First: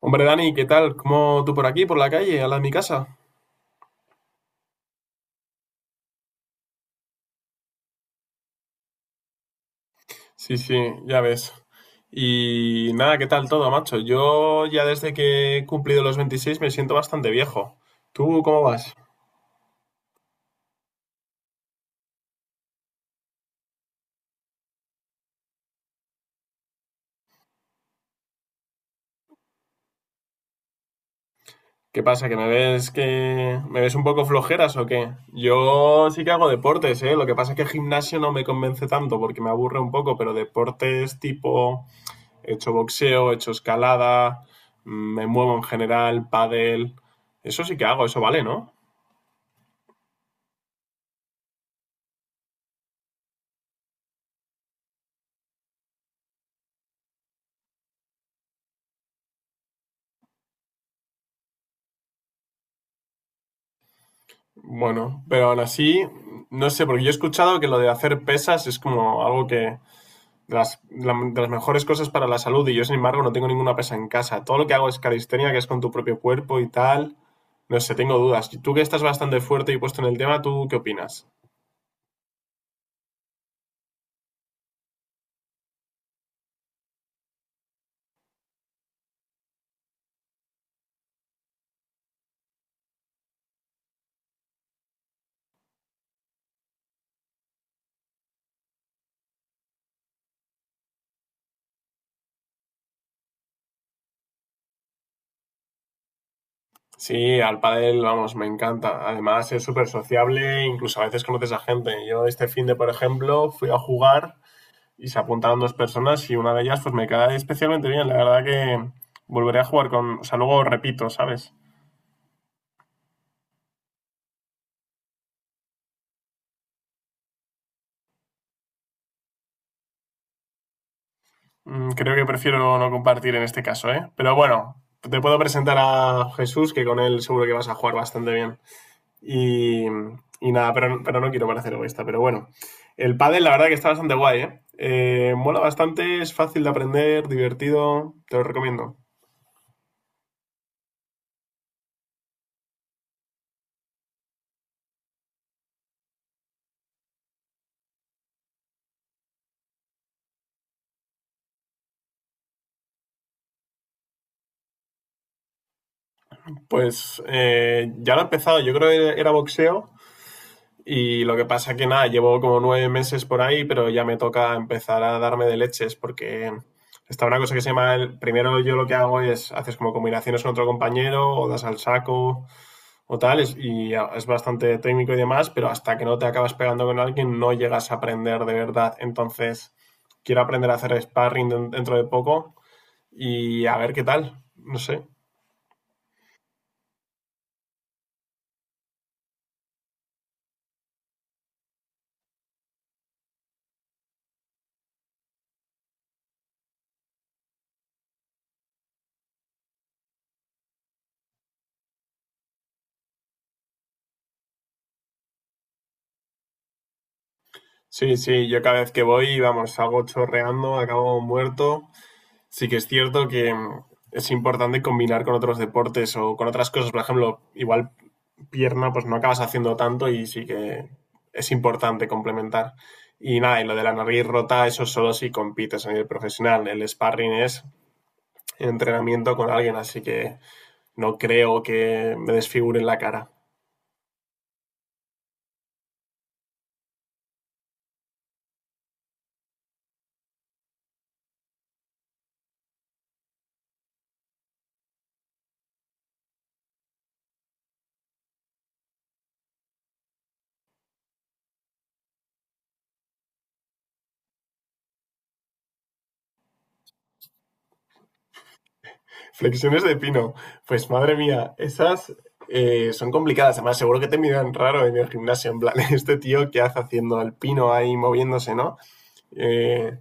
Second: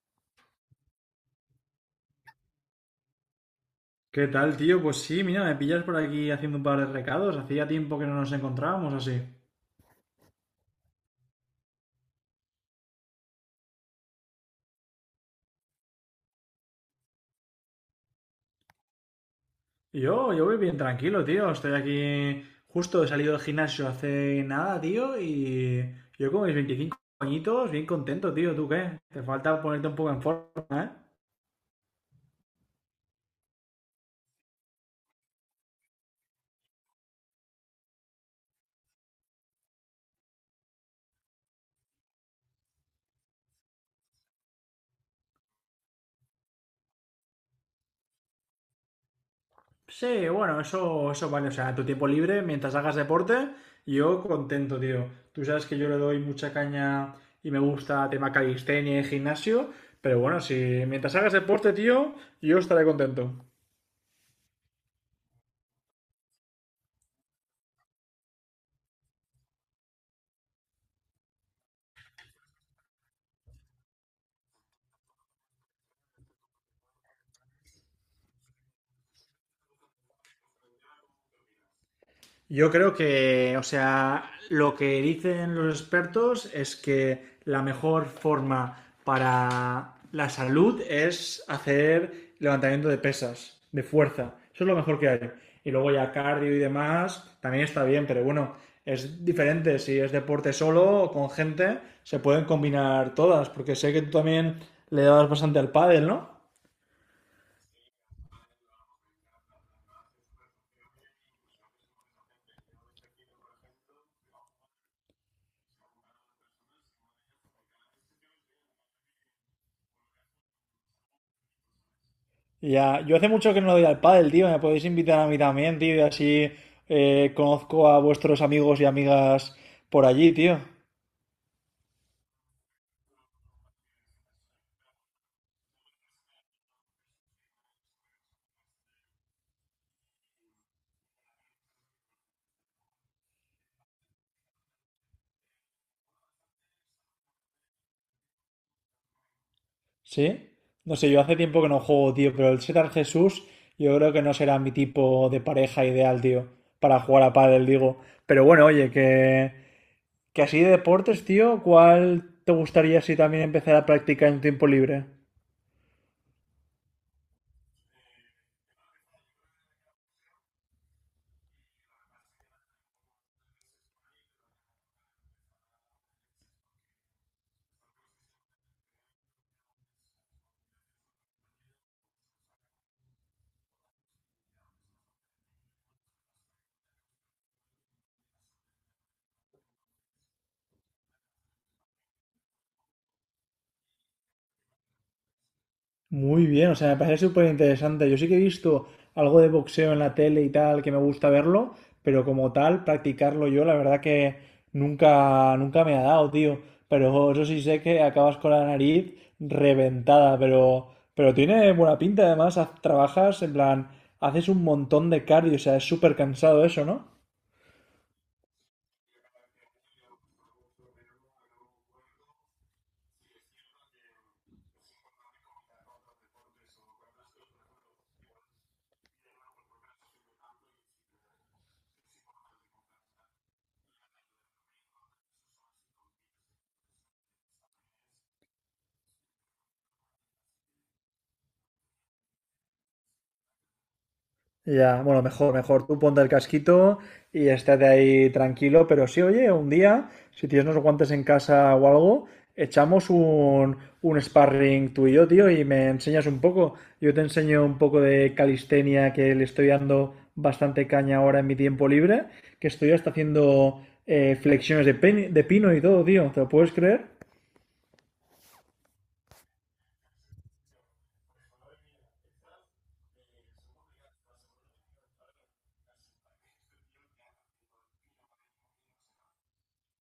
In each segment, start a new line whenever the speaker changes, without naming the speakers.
Hombre, Dani, ¿qué tal? ¿Cómo tú por aquí, por la calle, al lado de mi casa?
¿Qué tal, tío? Pues sí, mira, me pillas por aquí haciendo un par de recados. Hacía tiempo que no nos encontrábamos así.
Sí, sí, ya ves. Y nada, ¿qué tal todo, macho? Yo ya desde que he cumplido los 26 me siento bastante viejo. ¿Tú cómo vas?
Yo voy bien tranquilo, tío. Estoy aquí justo he salido del gimnasio hace nada, tío, y yo con mis 25 añitos, bien contento, tío. ¿Tú qué? Te falta ponerte un poco en forma, ¿eh?
¿Qué pasa? ¿Que me ves un poco flojeras o qué? Yo sí que hago deportes, ¿eh? Lo que pasa es que gimnasio no me convence tanto porque me aburre un poco, pero deportes tipo he hecho boxeo, he hecho escalada, me muevo en general, pádel, eso sí que hago, eso vale, ¿no?
Sí, bueno, eso vale. O sea, tu tiempo libre, mientras hagas deporte, yo contento, tío. Tú sabes que yo le doy mucha caña y me gusta tema calistenia y gimnasio, pero bueno, si mientras hagas deporte, tío, yo estaré contento.
Bueno, pero aún así, no sé, porque yo he escuchado que lo de hacer pesas es como algo que de las, de las mejores cosas para la salud y yo, sin embargo, no tengo ninguna pesa en casa. Todo lo que hago es calistenia, que es con tu propio cuerpo y tal. No sé, tengo dudas. Y tú que estás bastante fuerte y puesto en el tema, ¿tú qué opinas?
Yo creo que, o sea, lo que dicen los expertos es que la mejor forma para la salud es hacer levantamiento de pesas, de fuerza. Eso es lo mejor que hay. Y luego ya cardio y demás también está bien, pero bueno, es diferente. Si es deporte solo o con gente, se pueden combinar todas, porque sé que tú también le dabas bastante al pádel, ¿no?
Sí, al pádel, vamos, me encanta. Además, es súper sociable, incluso a veces conoces a gente. Yo este fin de, por ejemplo, fui a jugar y se apuntaron dos personas y una de ellas pues me cae especialmente bien. La verdad que volveré a jugar con. O sea, luego repito, ¿sabes?
Ya, yo hace mucho que no doy al pádel, tío. Me podéis invitar a mí también, tío. Y así conozco a vuestros amigos y amigas por allí, tío.
Creo que prefiero no compartir en este caso, ¿eh? Pero bueno, te puedo presentar a Jesús, que con él seguro que vas a jugar bastante bien. Y, y nada, pero no quiero parecer egoísta, pero bueno. El pádel la verdad que está bastante guay, ¿eh? Mola bastante, es fácil de aprender, divertido, te lo recomiendo.
¿Sí? No sé, yo hace tiempo que no juego, tío. Pero el Setar Jesús, yo creo que no será mi tipo de pareja ideal, tío. Para jugar a pádel, digo. Pero bueno, oye, que así de deportes, tío, ¿cuál te gustaría si también empezar a practicar en tiempo libre?
Pues ya lo he empezado, yo creo que era boxeo. Y lo que pasa que nada, llevo como 9 meses por ahí, pero ya me toca empezar a darme de leches porque está una cosa que se llama, primero yo lo que hago es, haces como combinaciones con otro compañero o das al saco o tal, y es bastante técnico y demás, pero hasta que no te acabas pegando con alguien no llegas a aprender de verdad. Entonces, quiero aprender a hacer sparring dentro de poco y a ver qué tal, no sé.
Muy bien, o sea, me parece súper interesante. Yo sí que he visto algo de boxeo en la tele y tal, que me gusta verlo, pero como tal, practicarlo yo, la verdad que nunca me ha dado, tío. Pero eso sí sé que acabas con la nariz reventada, pero tiene buena pinta, además, trabajas, en plan, haces un montón de cardio, o sea, es súper cansado eso, ¿no?
Sí, sí, yo cada vez que voy, vamos, salgo chorreando, acabo muerto. Sí que es cierto que es importante combinar con otros deportes o con otras cosas. Por ejemplo, igual pierna, pues no acabas haciendo tanto y sí que es importante complementar. Y nada, y lo de la nariz rota, eso solo si compites a nivel profesional. El sparring es entrenamiento con alguien, así que no creo que me desfiguren la cara.
Ya, bueno, mejor. Tú ponte el casquito y estate ahí tranquilo, pero sí, oye, un día, si tienes unos guantes en casa o algo, echamos un sparring tú y yo, tío, y me enseñas un poco. Yo te enseño un poco de calistenia que le estoy dando bastante caña ahora en mi tiempo libre, que estoy hasta haciendo flexiones de, de pino y todo, tío. ¿Te lo puedes creer?
Flexiones de pino. Pues madre mía, esas son complicadas. Además, seguro que te miran raro en el gimnasio. En plan, este tío, ¿qué hace haciendo el pino ahí moviéndose, no? Eh,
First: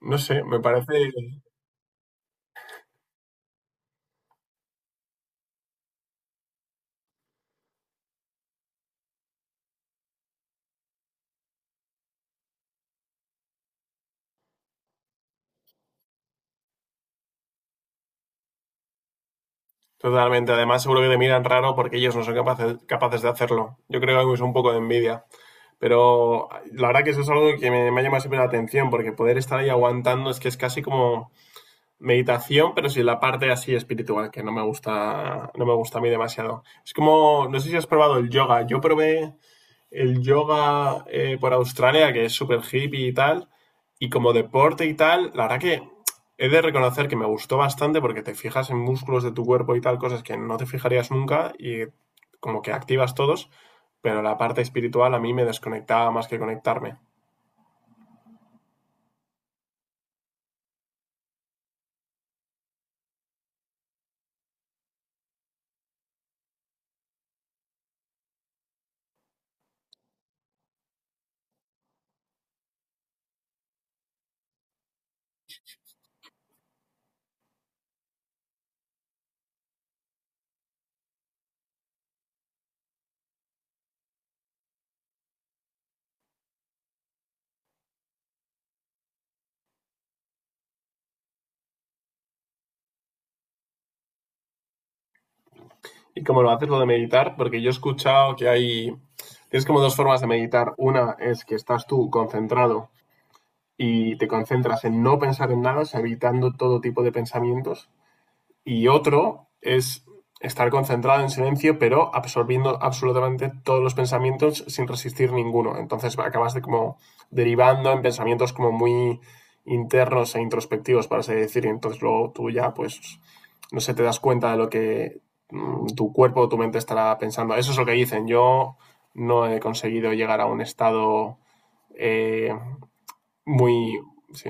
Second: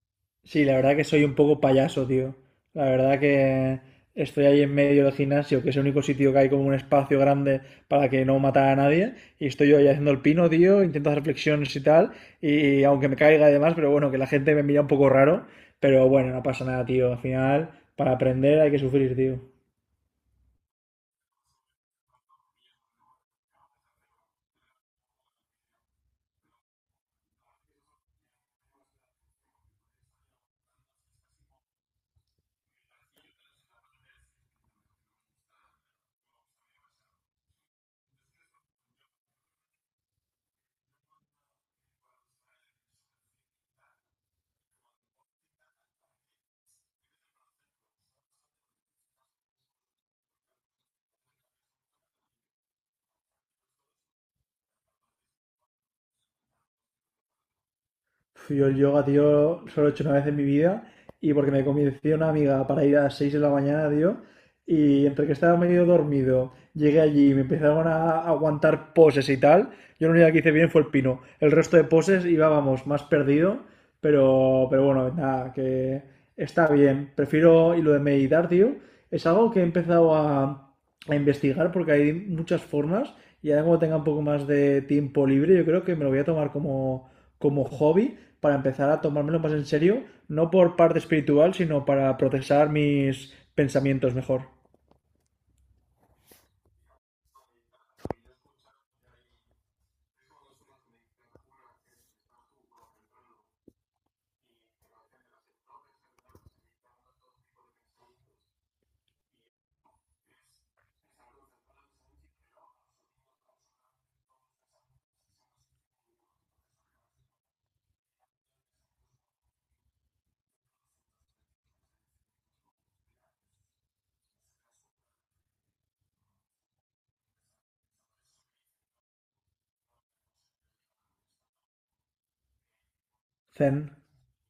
no sé, me
Sí, la verdad que
parece
soy un poco payaso, tío. La verdad que estoy ahí en medio del gimnasio, que es el único sitio que hay como un espacio grande para que no matar a nadie. Y estoy yo ahí haciendo el pino, tío, intento hacer flexiones y tal. Y aunque me caiga y demás, pero bueno, que la gente me mira un poco raro. Pero bueno, no pasa nada, tío. Al final, para aprender hay que sufrir, tío.
totalmente. Además, seguro que te miran raro porque ellos no son capaces de hacerlo. Yo creo que es un poco de envidia. Pero la verdad que eso es algo que me ha llamado siempre la atención, porque poder estar ahí aguantando es que es casi como meditación, pero sin la parte así espiritual, que no me gusta, no me gusta a mí demasiado. Es como, no sé si has probado el yoga. Yo probé el yoga por Australia, que es súper hippie y tal, y como deporte y tal, la verdad que he de reconocer que me gustó bastante porque te fijas en músculos de tu cuerpo y tal, cosas que no te fijarías nunca y como que activas todos, pero la parte espiritual a mí me desconectaba más que conectarme.
Pf, yo el yoga, tío, solo lo he hecho una vez en mi vida y porque me convenció una amiga para ir a las 6 de la mañana, tío, y entre que estaba medio dormido, llegué allí y me empezaron a aguantar poses y tal, yo lo único que hice bien fue el pino. El resto de poses iba, vamos, más perdido, pero bueno, nada, que está bien. Prefiero, y lo de meditar, tío, es algo que he empezado a investigar porque hay muchas formas y ahora como tenga un poco más de tiempo libre, yo creo que me lo voy a tomar como hobby para empezar a tomármelo más en serio, no por parte espiritual, sino para procesar mis pensamientos mejor.
Y como lo haces lo de meditar, porque yo he escuchado que hay, tienes como dos formas de meditar. Una es que estás tú concentrado y te concentras en no pensar en nada, o sea, evitando todo tipo de pensamientos. Y otro es estar concentrado en silencio, pero absorbiendo absolutamente todos los pensamientos sin resistir ninguno. Entonces acabas de como derivando en pensamientos como muy internos e introspectivos, para así decir, y entonces luego tú ya, pues, no sé, te das cuenta de lo que tu cuerpo o tu mente estará pensando. Eso es lo que dicen. Yo no he conseguido llegar a un estado eh,
Zen.
muy. Sí.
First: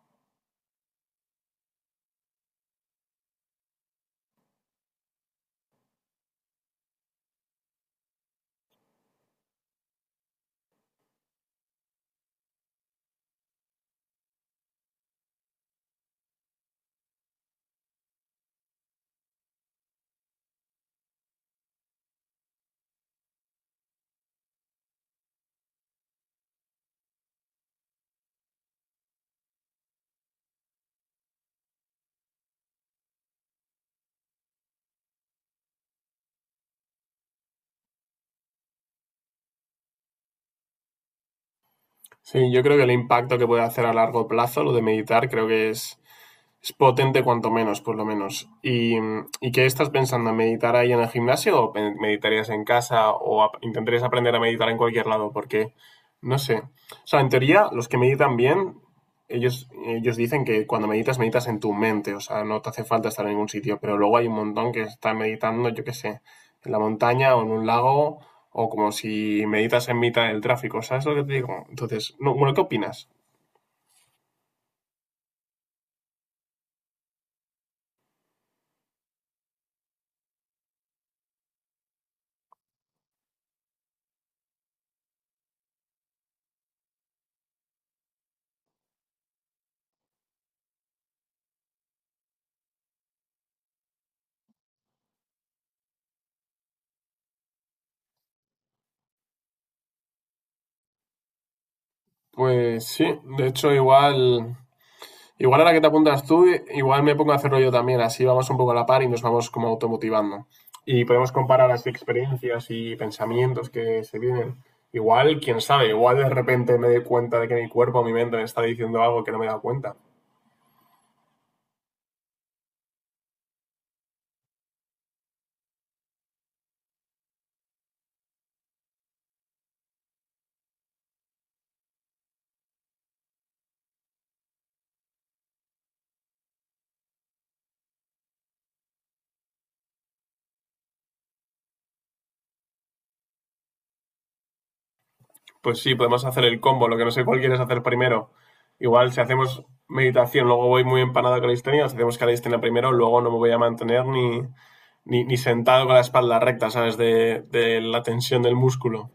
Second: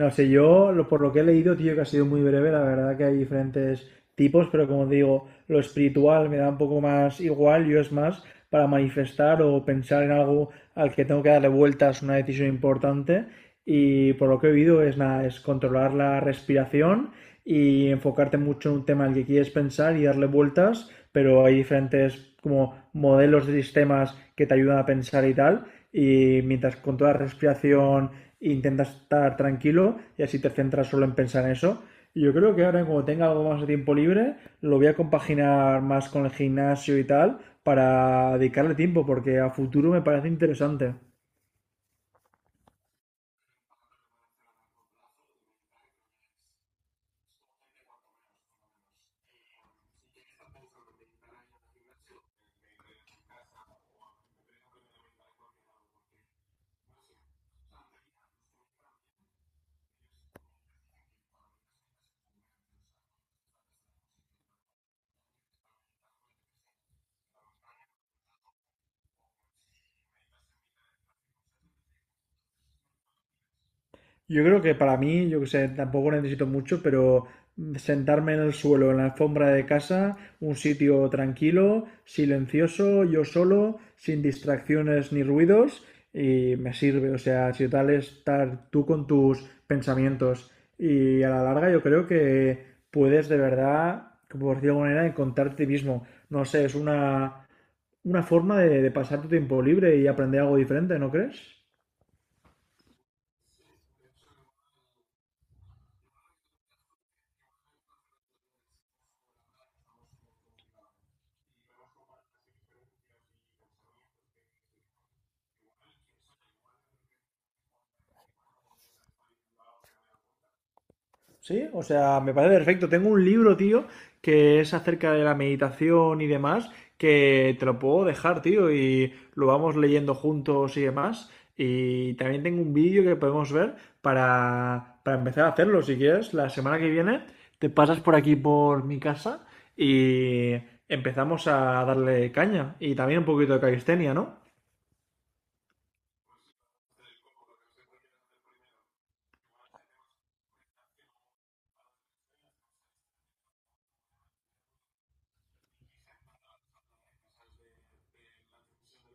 No sé, por lo que he leído, tío, que ha sido muy breve, la verdad que hay diferentes tipos, pero como digo, lo espiritual me da un poco más igual, yo es más para manifestar o pensar en algo al que tengo que darle vueltas, una decisión importante, y por lo que he oído es nada, es controlar la respiración y enfocarte mucho en un tema al que quieres pensar y darle vueltas, pero hay diferentes como modelos de sistemas que te ayudan a pensar y tal, y mientras con toda la respiración e intentas estar tranquilo y así te centras solo en pensar en eso. Y yo creo que ahora, como tenga algo más de tiempo libre, lo voy a compaginar más con el gimnasio y tal para dedicarle tiempo, porque a futuro me parece interesante.
Sí, yo creo que el impacto que puede hacer a largo plazo lo de meditar creo que es potente cuanto menos, por lo menos. ¿Y qué estás pensando? ¿Meditar ahí en el gimnasio o meditarías en casa o intentarías aprender a meditar en cualquier lado? Porque, no sé. O sea, en teoría, los que meditan bien, ellos dicen que cuando meditas, meditas en tu mente. O sea, no te hace falta estar en ningún sitio. Pero luego hay un montón que están meditando, yo qué sé, en la montaña o en un lago o como si meditas en mitad del tráfico. ¿Sabes lo que te digo? Entonces, no, bueno, ¿qué opinas?
Yo creo que para mí, yo que sé, tampoco necesito mucho, pero sentarme en el suelo, en la alfombra de casa, un sitio tranquilo, silencioso, yo solo, sin distracciones ni ruidos, y me sirve. O sea, si tal es estar tú con tus pensamientos. Y a la larga yo creo que puedes de verdad, por decirlo de alguna manera, encontrarte a ti mismo. No sé, es una forma de pasar tu tiempo libre y aprender algo diferente, ¿no crees?
Pues sí, de hecho, igual ahora que te apuntas tú, igual me pongo a hacerlo yo también, así vamos un poco a la par y nos vamos como automotivando. Y podemos comparar las experiencias y pensamientos que se vienen. Igual, quién sabe, igual de repente me doy cuenta de que mi cuerpo, mi mente me está diciendo algo que no me he dado cuenta.
Sí, o sea, me parece perfecto. Tengo un libro, tío, que es acerca de la meditación y demás, que te lo puedo dejar, tío, y lo vamos leyendo juntos y demás. Y también tengo un vídeo que podemos ver para empezar a hacerlo, si quieres. La semana que viene te pasas por aquí, por mi casa, y empezamos a darle caña. Y también un poquito de calistenia, ¿no?
Pues sí, podemos hacer el combo, lo que no sé cuál quieres hacer primero. Igual si hacemos meditación, luego voy muy empanado con la calistenia, si hacemos calistenia primero, luego no me voy a mantener ni sentado con la espalda recta, ¿sabes? De la tensión del músculo.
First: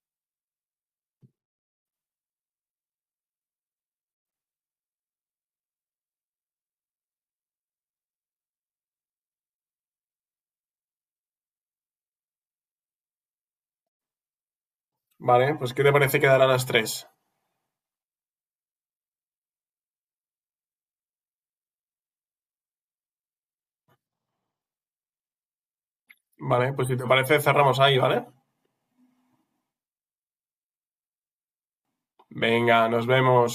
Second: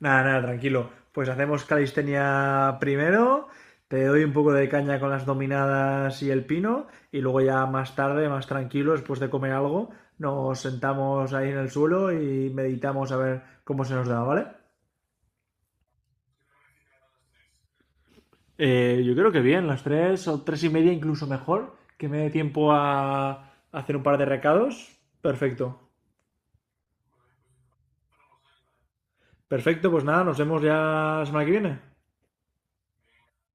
Nada, tranquilo. Pues hacemos calistenia primero, te doy un poco de caña con las dominadas y el pino, y luego ya más tarde, más tranquilo, después de comer algo, nos sentamos ahí en el suelo y meditamos a ver cómo se nos da, ¿vale?
Vale, pues ¿qué te parece quedar a las tres?
Yo creo que bien, las 3 o 3 y media incluso mejor, que me dé tiempo a hacer un par de recados. Perfecto.
Vale, pues si te parece cerramos ahí, ¿vale?
Perfecto, pues nada, nos vemos ya la semana que viene.
Venga, nos vemos.